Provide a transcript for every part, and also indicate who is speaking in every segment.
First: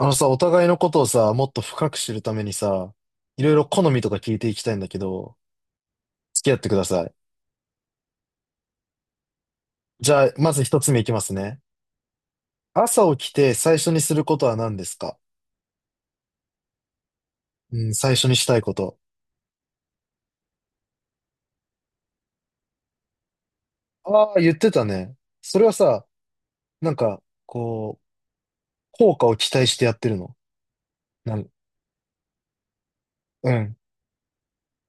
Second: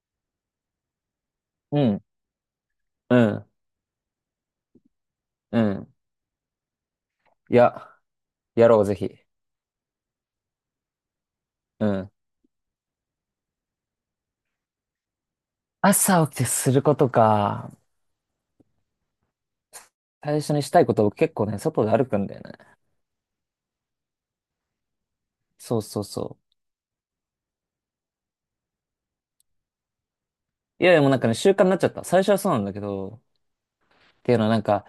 Speaker 1: あのさ、お互いのことをさ、もっと
Speaker 2: う
Speaker 1: 深く
Speaker 2: ん、
Speaker 1: 知るためにさ、
Speaker 2: う
Speaker 1: い
Speaker 2: ん、
Speaker 1: ろいろ好みとか聞いていきたいんだけど、
Speaker 2: うん。
Speaker 1: 付き合ってください。
Speaker 2: いや、やろう、ぜひ。
Speaker 1: じゃあ、まず一つ目いきますね。
Speaker 2: うん。
Speaker 1: 朝起きて最初にすることは何ですか？
Speaker 2: 朝起きてすることか。
Speaker 1: うん、最初にしたいこと。
Speaker 2: 最初にしたいことを結構ね、外で歩くんだよね。
Speaker 1: ああ、言ってたね。それは
Speaker 2: そうそう
Speaker 1: さ、
Speaker 2: そ
Speaker 1: なんか、こう、効果を期待してやってるの？
Speaker 2: う。いや、でも
Speaker 1: なん、
Speaker 2: 習慣になっちゃった。最初はそうなんだけど、
Speaker 1: うん。
Speaker 2: っていうのは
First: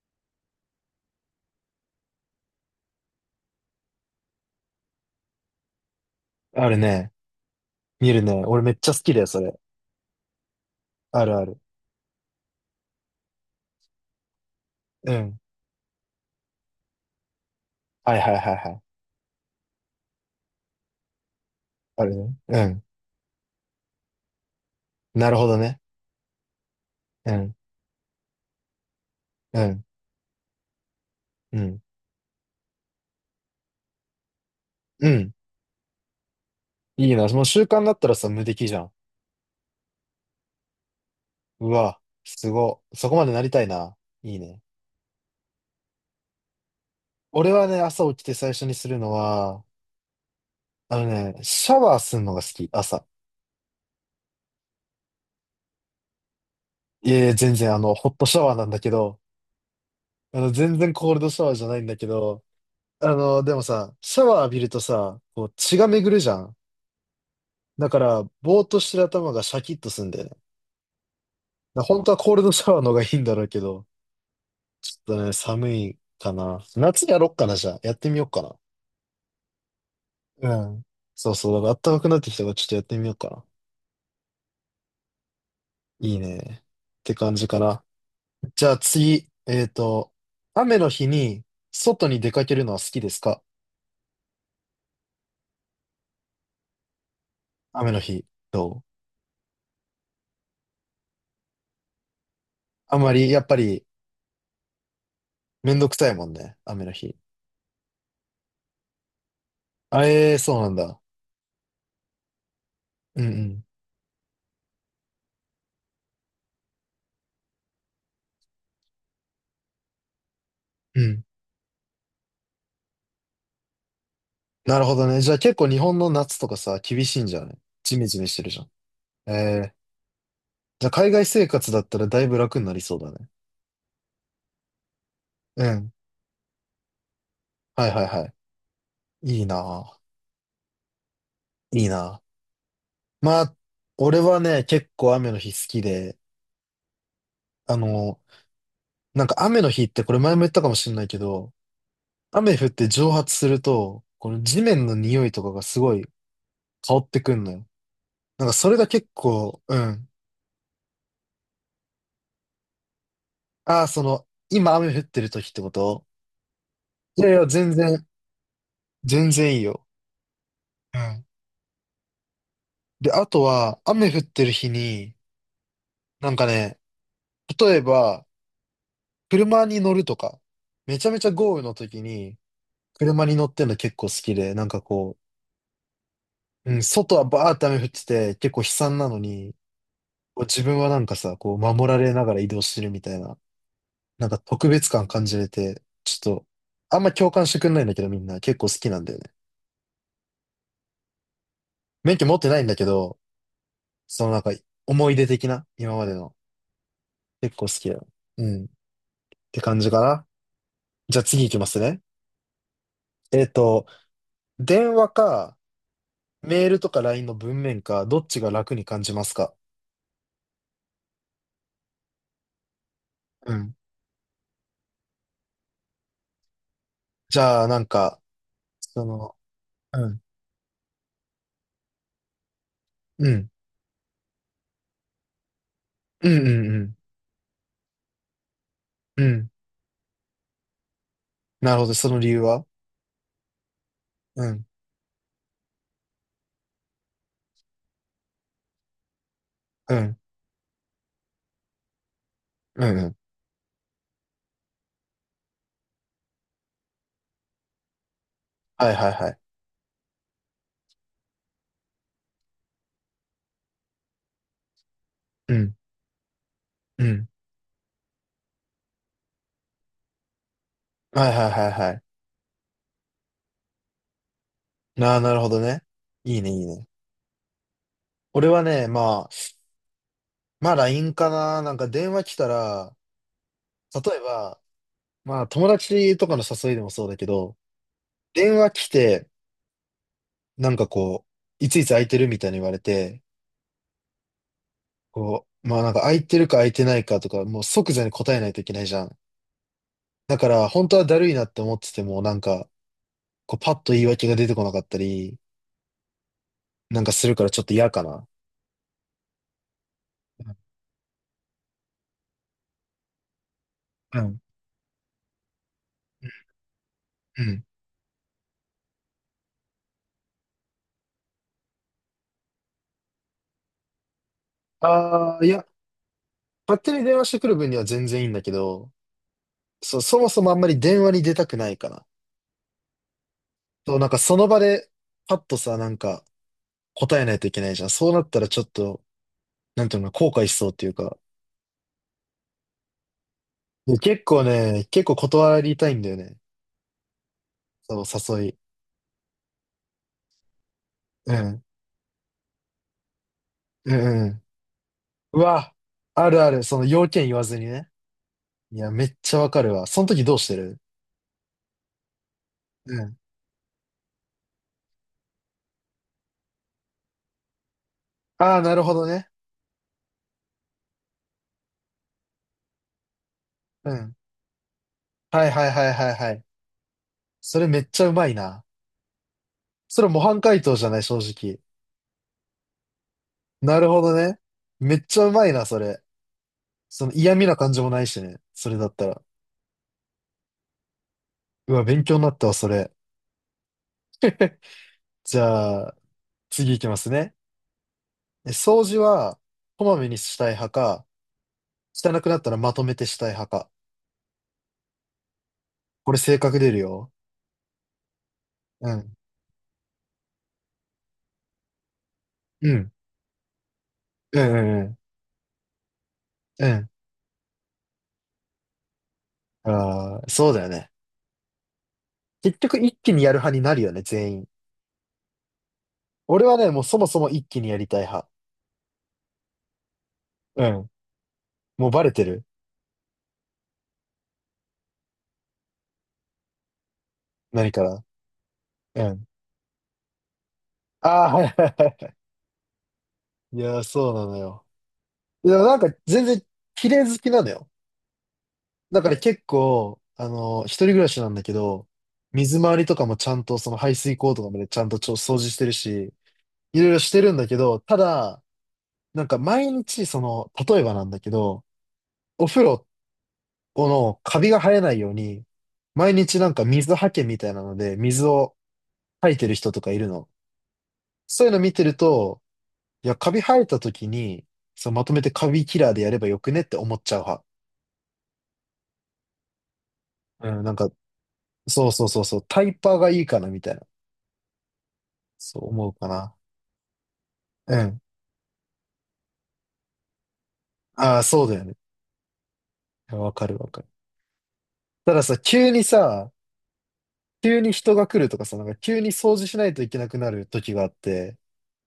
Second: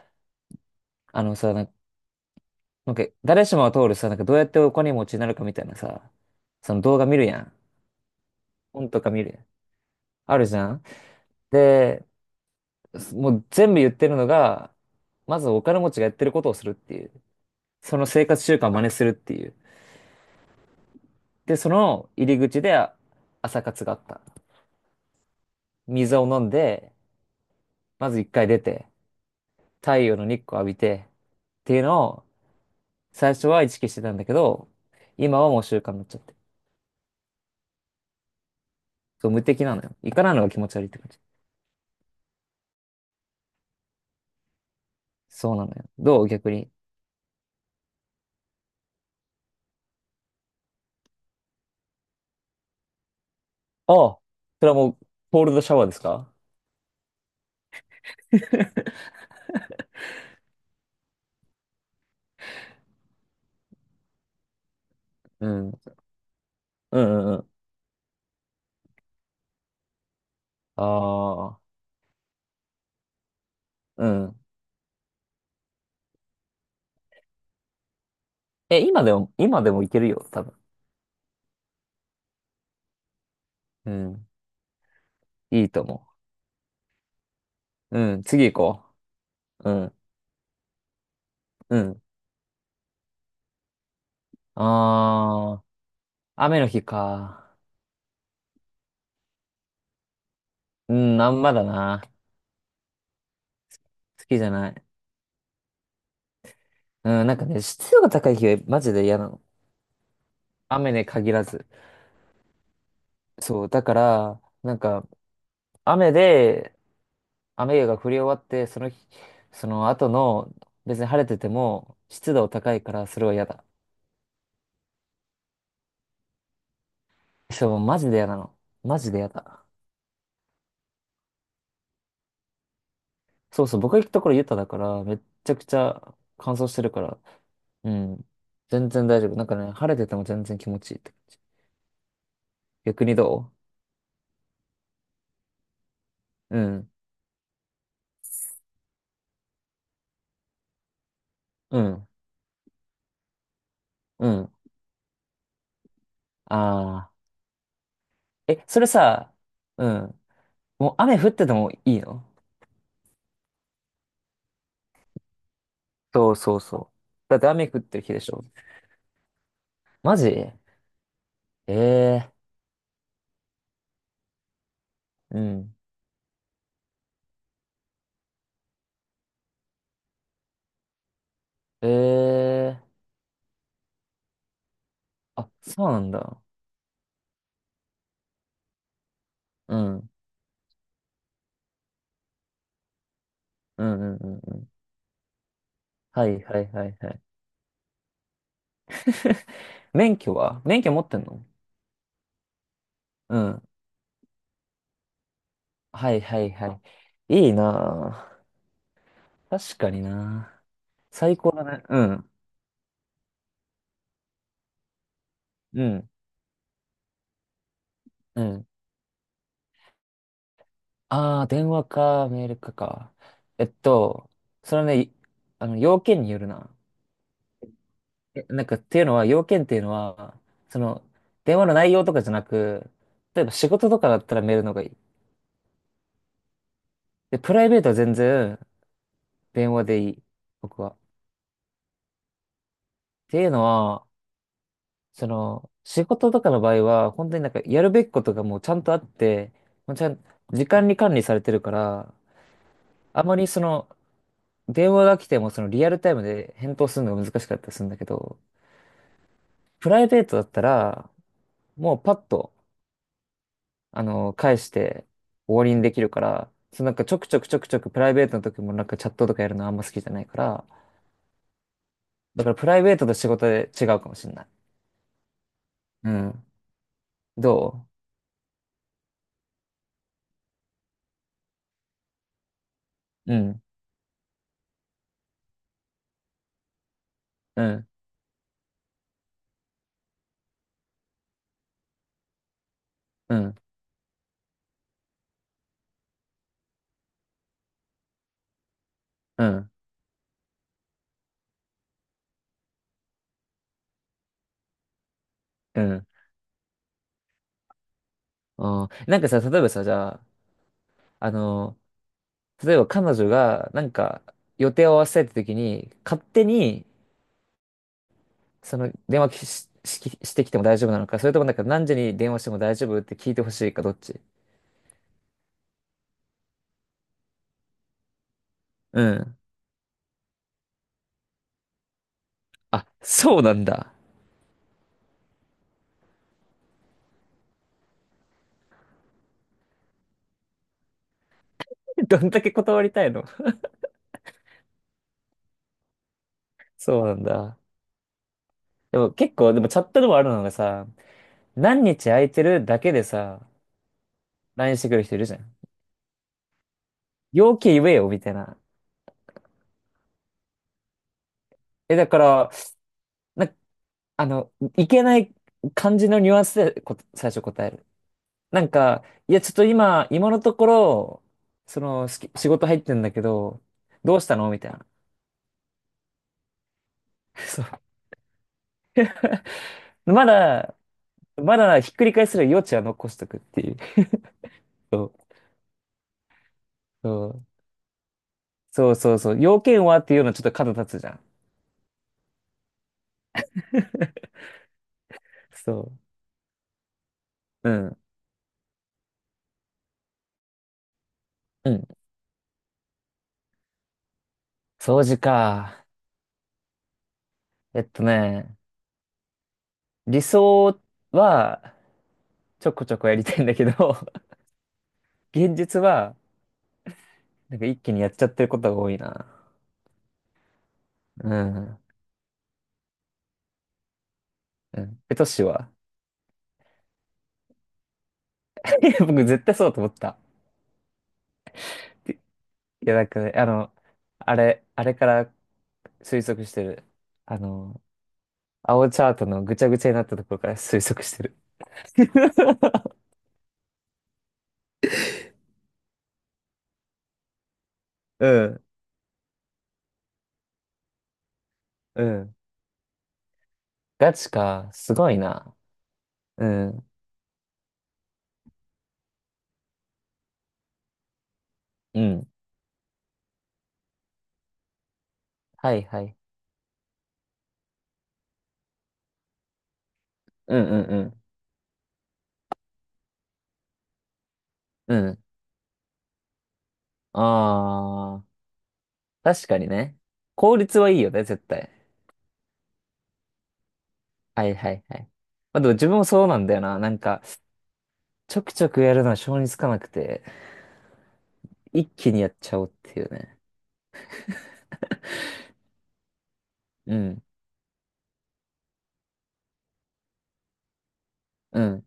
Speaker 2: あのさ、なんか、誰しもが通るさ、どうやってお金持ちになるかみたいなさ、
Speaker 1: あ
Speaker 2: そ
Speaker 1: る
Speaker 2: の動画
Speaker 1: ね。
Speaker 2: 見るやん。
Speaker 1: 見るね。俺めっ
Speaker 2: 本
Speaker 1: ちゃ好
Speaker 2: とか
Speaker 1: きだ
Speaker 2: 見
Speaker 1: よ、
Speaker 2: る
Speaker 1: そ
Speaker 2: やん。
Speaker 1: れ。
Speaker 2: あるじゃん。
Speaker 1: あるある。
Speaker 2: で、もう全部言ってるのが、
Speaker 1: うん。
Speaker 2: まずお金持ちがやってることをするっていう。その
Speaker 1: はい
Speaker 2: 生
Speaker 1: はい
Speaker 2: 活
Speaker 1: は
Speaker 2: 習
Speaker 1: い
Speaker 2: 慣
Speaker 1: は
Speaker 2: を
Speaker 1: い。
Speaker 2: 真似するっていう。で、そ
Speaker 1: あ
Speaker 2: の
Speaker 1: るね。
Speaker 2: 入り
Speaker 1: う
Speaker 2: 口で
Speaker 1: ん。
Speaker 2: あ朝活があった。
Speaker 1: なるほどね。
Speaker 2: 水を飲んで、
Speaker 1: うん。
Speaker 2: まず一回出て、
Speaker 1: うん。
Speaker 2: 太陽の日光浴びて、
Speaker 1: う
Speaker 2: ってい
Speaker 1: ん。
Speaker 2: うのを最初は意識してたんだけど、
Speaker 1: うん。
Speaker 2: 今はもう習慣になっちゃって。
Speaker 1: いいな。もう習慣になったらさ、無敵じゃん。
Speaker 2: そう、無敵なのよ。行かないのが気持ち悪いって感じ。
Speaker 1: うわ、すご。そこまでなりたいな。いいね。
Speaker 2: そうなのよ。どう逆に。
Speaker 1: 俺はね、朝起きて最初にするのは、あのね、シャワーするのが好き、朝。
Speaker 2: ああ、それはもう、コールドシャワーですか？
Speaker 1: いやいや、全然、あの、ホットシャワーなんだけど、あの、全然コールドシャワーじゃないんだけど、あの、でもさ、シャワー浴びるとさ、こ
Speaker 2: う
Speaker 1: う、
Speaker 2: ん。う
Speaker 1: 血が
Speaker 2: ん
Speaker 1: 巡るじゃん。
Speaker 2: うんうん。
Speaker 1: だから、ぼーっとしてる頭がシャキッとすんだよね。だか
Speaker 2: ああ、
Speaker 1: ら本当はコールドシャワーの方がいいんだろうけど、
Speaker 2: うん。
Speaker 1: ちょっとね、寒いかな。夏やろっかな、じゃあ。やってみようかな。
Speaker 2: え、今でも、今でもいけるよ、多
Speaker 1: う
Speaker 2: 分。
Speaker 1: ん。そうそう。だから暖かくなってきたからちょっとやってみようかな。
Speaker 2: うん。いいと思
Speaker 1: いいね。って感じかな。
Speaker 2: う。うん。次
Speaker 1: じゃ
Speaker 2: 行
Speaker 1: あ
Speaker 2: こ
Speaker 1: 次、
Speaker 2: う。うん。
Speaker 1: 雨の日に
Speaker 2: うん。
Speaker 1: 外に出かけるのは好きですか？
Speaker 2: ああ。雨の日か。
Speaker 1: 雨の日、どう？
Speaker 2: うん、あんまだな。
Speaker 1: あんまり、やっぱり、
Speaker 2: 好きじゃない。
Speaker 1: めんどくさいもんね。雨の日。
Speaker 2: うん、なんかね、湿度が高い日はマジで嫌なの。
Speaker 1: あ、ええそうなん
Speaker 2: 雨
Speaker 1: だ。
Speaker 2: で限らず。
Speaker 1: うんう
Speaker 2: そう、だから、雨で、雨が降り終わって、その日、その後の、別
Speaker 1: ん。う
Speaker 2: に晴
Speaker 1: ん。
Speaker 2: れてても、湿度高いから、それは嫌だ。
Speaker 1: なるほどね。じゃあ結構日本の夏とかさ、厳しいんじゃない？
Speaker 2: そう、
Speaker 1: ジ
Speaker 2: マ
Speaker 1: メ
Speaker 2: ジで
Speaker 1: ジメ
Speaker 2: 嫌
Speaker 1: し
Speaker 2: な
Speaker 1: てる
Speaker 2: の。
Speaker 1: じゃん。
Speaker 2: マジで嫌
Speaker 1: え
Speaker 2: だ。
Speaker 1: え、じゃあ海外生活だったらだいぶ楽になりそうだね。
Speaker 2: そうそう、僕が行くところユタだから、めっちゃ
Speaker 1: う
Speaker 2: くち
Speaker 1: ん。
Speaker 2: ゃ乾燥してるから、
Speaker 1: はい
Speaker 2: う
Speaker 1: はいは
Speaker 2: ん、
Speaker 1: い。
Speaker 2: 全然大丈夫。
Speaker 1: い
Speaker 2: な
Speaker 1: い
Speaker 2: んかね、晴
Speaker 1: な
Speaker 2: れてても全然気持ちいいって感じ。
Speaker 1: ぁ。いいなぁ。
Speaker 2: 逆に
Speaker 1: ま
Speaker 2: ど
Speaker 1: あ、俺はね、結構雨の日好きで、
Speaker 2: う。うん、
Speaker 1: あの、なんか雨の日ってこれ前も言ったかもしれないけど、
Speaker 2: うん。
Speaker 1: 雨降って蒸発すると、
Speaker 2: う
Speaker 1: この
Speaker 2: ん。
Speaker 1: 地面の匂いとかがすごい香っ
Speaker 2: ああ。
Speaker 1: てくんのよ。なんか
Speaker 2: え、
Speaker 1: それ
Speaker 2: そ
Speaker 1: が
Speaker 2: れ
Speaker 1: 結
Speaker 2: さ、
Speaker 1: 構、う
Speaker 2: う
Speaker 1: ん。
Speaker 2: ん。もう雨降っててもいいの？
Speaker 1: ああ、その、今雨降ってる時ってこと？
Speaker 2: そうそうそ
Speaker 1: いや
Speaker 2: う。
Speaker 1: い
Speaker 2: だっ
Speaker 1: や、
Speaker 2: て雨
Speaker 1: 全
Speaker 2: 降ってる
Speaker 1: 然、
Speaker 2: 日でしょ。
Speaker 1: 全然いいよ。
Speaker 2: マジえ、
Speaker 1: うん。
Speaker 2: え
Speaker 1: で、あとは、雨降ってる日に、
Speaker 2: ー、うん。
Speaker 1: なんかね、例えば、車に乗るとか、めちゃめちゃ豪雨の
Speaker 2: え
Speaker 1: 時に、
Speaker 2: えー。
Speaker 1: 車に乗ってんの結構好きで、なんかこう、
Speaker 2: あ、そうなんだ。
Speaker 1: うん、外はバーって雨降ってて、結構悲惨なのに、
Speaker 2: うん。
Speaker 1: こう自分はなんかさ、こう守られながら移動してるみたいな、
Speaker 2: うんうん
Speaker 1: な
Speaker 2: う
Speaker 1: んか
Speaker 2: んう
Speaker 1: 特
Speaker 2: ん。
Speaker 1: 別感感じれて、ち
Speaker 2: は
Speaker 1: ょっ
Speaker 2: い
Speaker 1: と、
Speaker 2: はいはい
Speaker 1: あん
Speaker 2: は
Speaker 1: ま
Speaker 2: い。
Speaker 1: 共感してくんないんだけどみんな結構好きなんだよね。
Speaker 2: 免許は免許持ってんの？
Speaker 1: 免許持ってないんだけど、
Speaker 2: うん。
Speaker 1: そのなんか思い出的な、今ま
Speaker 2: は
Speaker 1: で
Speaker 2: い
Speaker 1: の。
Speaker 2: はいはい。いい
Speaker 1: 結構好きだよ。
Speaker 2: な
Speaker 1: うん。っ
Speaker 2: ぁ。
Speaker 1: て
Speaker 2: 確
Speaker 1: 感
Speaker 2: か
Speaker 1: じか
Speaker 2: に
Speaker 1: な。
Speaker 2: な
Speaker 1: じゃあ
Speaker 2: ぁ。
Speaker 1: 次
Speaker 2: こ
Speaker 1: 行
Speaker 2: こ
Speaker 1: き
Speaker 2: だ
Speaker 1: ます
Speaker 2: ね。
Speaker 1: ね。
Speaker 2: うん。
Speaker 1: えっと、電話か、
Speaker 2: うん。
Speaker 1: メールとか LINE の文面か、どっち
Speaker 2: う
Speaker 1: が
Speaker 2: ん。
Speaker 1: 楽に感じますか？
Speaker 2: ああ、電話か、メールかか。
Speaker 1: う
Speaker 2: えっ
Speaker 1: ん。
Speaker 2: と、それね、いあの、要件によるな。
Speaker 1: じゃあなんか、
Speaker 2: ってい
Speaker 1: そ
Speaker 2: うのは、
Speaker 1: の、
Speaker 2: 要件っていうの
Speaker 1: うん。
Speaker 2: は、その、電話の内容とかじゃなく、
Speaker 1: う
Speaker 2: 例え
Speaker 1: ん。
Speaker 2: ば仕事とかだったらメールの方がいい。
Speaker 1: うんうんうん。
Speaker 2: で、プライベートは全然
Speaker 1: うん、
Speaker 2: 電話でいい。僕は。っ
Speaker 1: なるほど、その理由は？
Speaker 2: ていうのは、
Speaker 1: うん、
Speaker 2: その、仕事とかの場合は、本当にやるべきことがもうちゃんとあって、も
Speaker 1: う
Speaker 2: うちゃ
Speaker 1: ん、
Speaker 2: ん、時間に管理されてるから、
Speaker 1: うん、うん。
Speaker 2: あまりその、電話が来てもそのリアルタイムで返答するのが難しかったりするんだけど、
Speaker 1: はいはいはい。
Speaker 2: プライベートだったら、もうパッと、あの、返して
Speaker 1: う
Speaker 2: 終わ
Speaker 1: ん、
Speaker 2: りにできるから、そう
Speaker 1: う
Speaker 2: ちょく
Speaker 1: ん。
Speaker 2: ちょくちょくちょくプライベートの時もチャットとかやるのあんま好きじゃないから、
Speaker 1: はいはいはいはい。
Speaker 2: だからプライベートと仕事で違うかもしれない。
Speaker 1: なあ、なるほどね。
Speaker 2: う
Speaker 1: いい
Speaker 2: ん。
Speaker 1: ね、いいね。
Speaker 2: ど
Speaker 1: 俺はね、まあ、まあ LINE かな。なんか電話来たら、
Speaker 2: う。うん、
Speaker 1: 例えば、まあ友達とかの誘いでもそうだけど、
Speaker 2: うん、
Speaker 1: 電話来て、なんかこう、いついつ空いてるみたいに言われて、
Speaker 2: うん、
Speaker 1: こう、まあなんか空いてるか空いてないかとか、もう即座に答えないといけないじゃん。
Speaker 2: うん、
Speaker 1: だから、本当はだるいなって思ってても、なんか、こうパッと言い訳が出てこなかったり、
Speaker 2: うん。
Speaker 1: なんかするからちょっと嫌かな。
Speaker 2: あーなんかさ、例えばさ、じゃあ、あの、例えば彼女が
Speaker 1: うん。
Speaker 2: 予定を合わせたいって時に、勝手に
Speaker 1: うん。
Speaker 2: その電話し、し、してきても大丈夫なのか、それとも何時に電話しても大丈夫って聞いてほしいか、どっち？
Speaker 1: ああ、いや、勝手に電話してくる分には全然いいんだけど、
Speaker 2: うん。
Speaker 1: そう、そもそもあんまり電話に出たくないかな。
Speaker 2: あ、そうなんだ。
Speaker 1: そう、なんかその場で、パッとさ、なんか答えないといけないじゃん。そうなったらちょっと、なんていうの、後悔しそうっていうか。
Speaker 2: どんだけ断りたいの？
Speaker 1: で結構ね、結構断りたいんだよね。
Speaker 2: そうなんだ。
Speaker 1: そう、誘い。
Speaker 2: でも結構、でもチャットでもあるのがさ、
Speaker 1: うん。
Speaker 2: 何日空いてるだけでさ、
Speaker 1: うんうん。
Speaker 2: LINE してくる人いるじゃ
Speaker 1: う
Speaker 2: ん。
Speaker 1: わ、あるある。その要件言わ
Speaker 2: 要
Speaker 1: ずに
Speaker 2: 件言
Speaker 1: ね。
Speaker 2: えよ、みたいな。
Speaker 1: いや、めっちゃわかるわ。その時どうしてる？
Speaker 2: え、だから、
Speaker 1: うん。
Speaker 2: な、あの、いけない感じのニュアンスで最初答える。
Speaker 1: ああ、
Speaker 2: なん
Speaker 1: なるほ
Speaker 2: か、
Speaker 1: どね。
Speaker 2: いや、ちょっと今、今のところ、その、仕事入ってんだけど、
Speaker 1: うん。
Speaker 2: どうしたのみたいな。
Speaker 1: はいはいはいはいはい。そ
Speaker 2: そう。
Speaker 1: れめっちゃうまいな。それ模
Speaker 2: ま
Speaker 1: 範解答
Speaker 2: だ、
Speaker 1: じゃない、正
Speaker 2: ま
Speaker 1: 直。
Speaker 2: だひっくり返せる余地は残しとくっていう。
Speaker 1: なるほどね。めっ
Speaker 2: そ
Speaker 1: ちゃう
Speaker 2: う。
Speaker 1: まいな、それ。その嫌味な感じもないしね。それだ
Speaker 2: そ
Speaker 1: っ
Speaker 2: う
Speaker 1: た
Speaker 2: そう
Speaker 1: ら。
Speaker 2: そうそう。要件はっていうのはちょっと角立つじゃん。
Speaker 1: うわ、勉強になったわ、それ。じゃ
Speaker 2: そ
Speaker 1: あ、次いきますね。
Speaker 2: う。うん。う。
Speaker 1: え、掃除は、こまめにしたい派か、
Speaker 2: ん。
Speaker 1: 汚くなったらまとめてしたい派か。
Speaker 2: 掃除か。
Speaker 1: これ性格出るよ。
Speaker 2: えっとね、
Speaker 1: うん。
Speaker 2: 理想はちょ
Speaker 1: う
Speaker 2: こ
Speaker 1: ん。
Speaker 2: ちょこやりたいんだけど、
Speaker 1: うんうん
Speaker 2: 現実は
Speaker 1: うん。うん。
Speaker 2: 一気にやっちゃってることが多いな。
Speaker 1: ああ、そうだよね。
Speaker 2: うん。
Speaker 1: 結局一気にやる派になるよね、全員。
Speaker 2: うん。え、トシは？
Speaker 1: 俺はね、もうそもそも一気にやりたい派。
Speaker 2: いや僕絶対そうだと思った。
Speaker 1: うん。もうバレてる？
Speaker 2: いや、なんかね、あの、あれから推測してる。あ
Speaker 1: 何
Speaker 2: の、
Speaker 1: から。
Speaker 2: 青チ
Speaker 1: う
Speaker 2: ャー
Speaker 1: ん、
Speaker 2: トのぐちゃぐちゃになったところから推測
Speaker 1: あ
Speaker 2: して
Speaker 1: あ、
Speaker 2: る。
Speaker 1: はいはいは い。いやー、そうなのよ。いや、なんか全然綺麗好きなのよ。
Speaker 2: うん。
Speaker 1: だから結構、あの、一人暮らしなんだけど、
Speaker 2: うん。
Speaker 1: 水回りとかもちゃんとその排
Speaker 2: ガ
Speaker 1: 水
Speaker 2: チ
Speaker 1: 口とかまで
Speaker 2: か。
Speaker 1: ちゃん
Speaker 2: す
Speaker 1: と
Speaker 2: ごい
Speaker 1: 掃除
Speaker 2: な。
Speaker 1: してるし、
Speaker 2: う
Speaker 1: いろ
Speaker 2: ん。
Speaker 1: いろしてるんだけど、ただ、なんか毎日その、例えばなんだけど、
Speaker 2: うん。
Speaker 1: お風呂のカビが生えないように、
Speaker 2: はいはいは
Speaker 1: 毎
Speaker 2: い。
Speaker 1: 日なんか水はけみたいなので、水を吐いてる人とかいるの。
Speaker 2: うんうん
Speaker 1: そういうの見てると、いや、カビ生えた時に、そう、
Speaker 2: う
Speaker 1: ま
Speaker 2: ん。う
Speaker 1: とめ
Speaker 2: ん。
Speaker 1: てカビキラーでやればよくねって思っちゃう派。
Speaker 2: ああ、確かにね。
Speaker 1: う
Speaker 2: 効
Speaker 1: ん、なん
Speaker 2: 率
Speaker 1: か、
Speaker 2: はいいよね、絶対。
Speaker 1: そうそうそうそう、タイパーがいいかなみたいな。
Speaker 2: はいはいはい。ま
Speaker 1: そ
Speaker 2: あ
Speaker 1: う
Speaker 2: でも
Speaker 1: 思
Speaker 2: 自
Speaker 1: う
Speaker 2: 分も
Speaker 1: か
Speaker 2: そう
Speaker 1: な。
Speaker 2: なんだよな。なんか、
Speaker 1: うん。
Speaker 2: ちょくちょくやるのは性につかなくて、
Speaker 1: ああ、そうだよね。
Speaker 2: 一気にやっちゃおうっていう
Speaker 1: いやわ
Speaker 2: ね。
Speaker 1: かるわかる。たださ、急にさ、
Speaker 2: うん。
Speaker 1: 急に人が来るとかさ、なんか急に掃除しないといけなくなる時があって、
Speaker 2: うん。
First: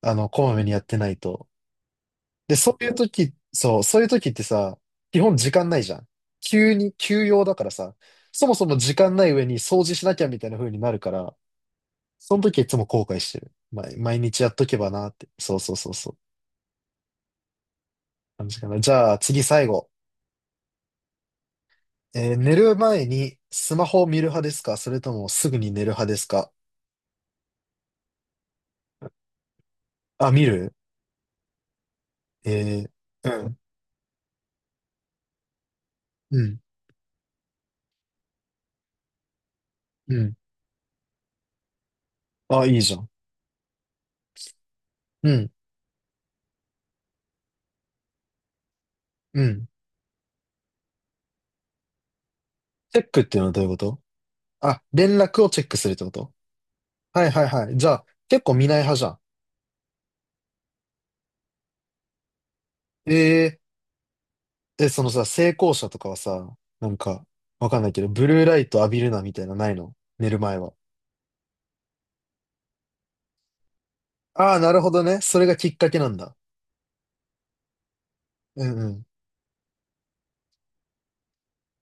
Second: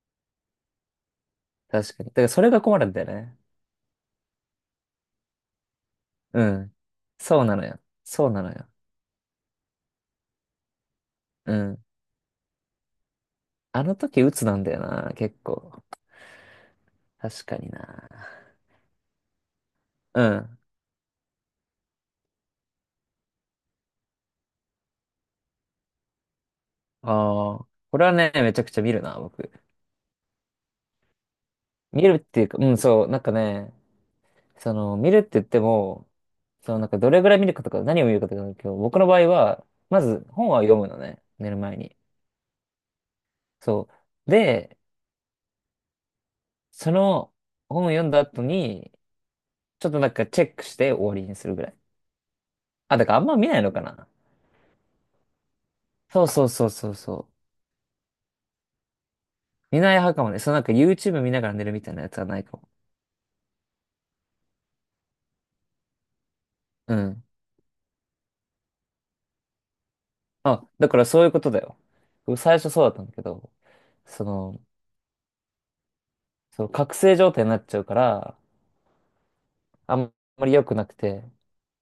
Speaker 1: あの、こまめにやってないと。
Speaker 2: 確かに。だからそれ
Speaker 1: で、
Speaker 2: が
Speaker 1: そ
Speaker 2: 困
Speaker 1: う
Speaker 2: る
Speaker 1: い
Speaker 2: ん
Speaker 1: う
Speaker 2: だよ
Speaker 1: 時、
Speaker 2: ね。
Speaker 1: そう、そういう時ってさ、基本時間ないじゃん。
Speaker 2: う
Speaker 1: 急
Speaker 2: ん。
Speaker 1: に、急
Speaker 2: そ
Speaker 1: 用
Speaker 2: う
Speaker 1: だ
Speaker 2: な
Speaker 1: か
Speaker 2: の
Speaker 1: ら
Speaker 2: よ。
Speaker 1: さ、
Speaker 2: そうな
Speaker 1: そ
Speaker 2: の
Speaker 1: もそ
Speaker 2: よ。
Speaker 1: も時間ない上に掃除しなきゃみたいな風になるから、
Speaker 2: うん。
Speaker 1: その時はいつも後悔してる。
Speaker 2: あの
Speaker 1: 毎毎
Speaker 2: 時
Speaker 1: 日
Speaker 2: 鬱
Speaker 1: やっ
Speaker 2: なん
Speaker 1: と
Speaker 2: だ
Speaker 1: け
Speaker 2: よ
Speaker 1: ばな
Speaker 2: な、
Speaker 1: って。
Speaker 2: 結
Speaker 1: そうそう
Speaker 2: 構。
Speaker 1: そうそう。
Speaker 2: 確かにな。
Speaker 1: 感じかな。じゃあ次最後。
Speaker 2: うん。
Speaker 1: えー、寝る前にスマホを見る派ですか、それともすぐに寝る派ですか？
Speaker 2: ああ、これはね、めちゃくちゃ見るな、僕。
Speaker 1: あ、見る？
Speaker 2: 見るっていうか、うん、
Speaker 1: え
Speaker 2: そう、なんか
Speaker 1: ー、うん、
Speaker 2: ね、その、見るって言っても、
Speaker 1: うん、
Speaker 2: そのなんかどれぐらい見るかとか何を見るかとかだけど、僕の場合は、ま
Speaker 1: う
Speaker 2: ず
Speaker 1: ん。
Speaker 2: 本は読むのね、寝る前に。
Speaker 1: あ、いいじゃん。
Speaker 2: そう。で、
Speaker 1: うん、
Speaker 2: その本を読んだ後に、
Speaker 1: うん。
Speaker 2: ちょっとなんかチェックして終わりにするぐらい。あ、
Speaker 1: チェ
Speaker 2: だ
Speaker 1: ッ
Speaker 2: から
Speaker 1: ク
Speaker 2: あ
Speaker 1: っ
Speaker 2: んま
Speaker 1: ていうの
Speaker 2: 見
Speaker 1: は
Speaker 2: な
Speaker 1: ど
Speaker 2: い
Speaker 1: ういう
Speaker 2: の
Speaker 1: こ
Speaker 2: か
Speaker 1: と？
Speaker 2: な。
Speaker 1: あ、連絡をチェックするってこ
Speaker 2: そう
Speaker 1: と？
Speaker 2: そうそうそうそ
Speaker 1: はい
Speaker 2: う。
Speaker 1: はいはい。じゃあ結構見ない派じゃん。
Speaker 2: 見ない派かもね。そのなんか YouTube 見ながら寝るみたいなやつはないかも。
Speaker 1: えー、え、そのさ、成功者とかはさ、な
Speaker 2: う
Speaker 1: ん
Speaker 2: ん。
Speaker 1: か、わかんないけど、ブルーライト浴びるなみたいなのないの？寝る前
Speaker 2: あ、
Speaker 1: は。
Speaker 2: だからそういうことだよ。僕最初そうだったんだけど、そ
Speaker 1: ああ、
Speaker 2: の、
Speaker 1: なるほどね。それがきっかけなんだ。
Speaker 2: そう、覚醒状態になっちゃうから、
Speaker 1: うんうん。
Speaker 2: あんまり良くなくて。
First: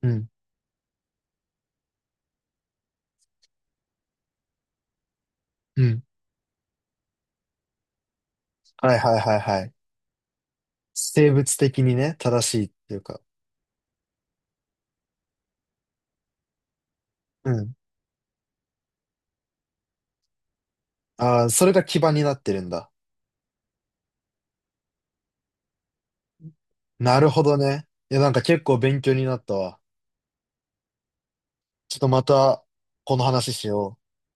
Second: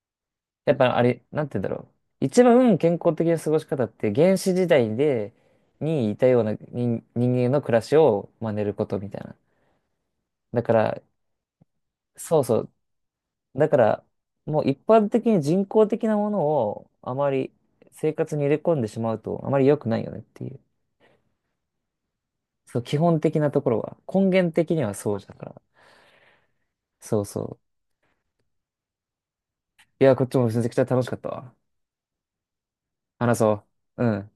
Speaker 1: うん。
Speaker 2: やっぱあれ、なんて言うんだろう。一番健康的な過ごし方って原始時代で、
Speaker 1: うん。
Speaker 2: にいたような人、人間の暮らしを真似るこ
Speaker 1: はい
Speaker 2: とみ
Speaker 1: は
Speaker 2: た
Speaker 1: い
Speaker 2: いな。
Speaker 1: はいはい。
Speaker 2: だから、
Speaker 1: 生物的にね、
Speaker 2: そう
Speaker 1: 正
Speaker 2: そ
Speaker 1: しいっ
Speaker 2: う。
Speaker 1: ていうか。
Speaker 2: だから、もう一般的に人工的なものをあま
Speaker 1: う
Speaker 2: り
Speaker 1: ん。
Speaker 2: 生活に入れ込んでしまうとあまり良くないよねっていう。
Speaker 1: ああ、それが基盤になってるん
Speaker 2: そう、
Speaker 1: だ。
Speaker 2: 基本的なところは。根源的にはそうだから。
Speaker 1: な
Speaker 2: そう
Speaker 1: るほど
Speaker 2: そ
Speaker 1: ね。いや、なんか結構勉強になったわ。
Speaker 2: う。いや、こっちもめちゃくちゃ楽しかったわ。
Speaker 1: ちょっとまた、この
Speaker 2: 話
Speaker 1: 話
Speaker 2: そ
Speaker 1: しよ
Speaker 2: う。う
Speaker 1: う。
Speaker 2: ん。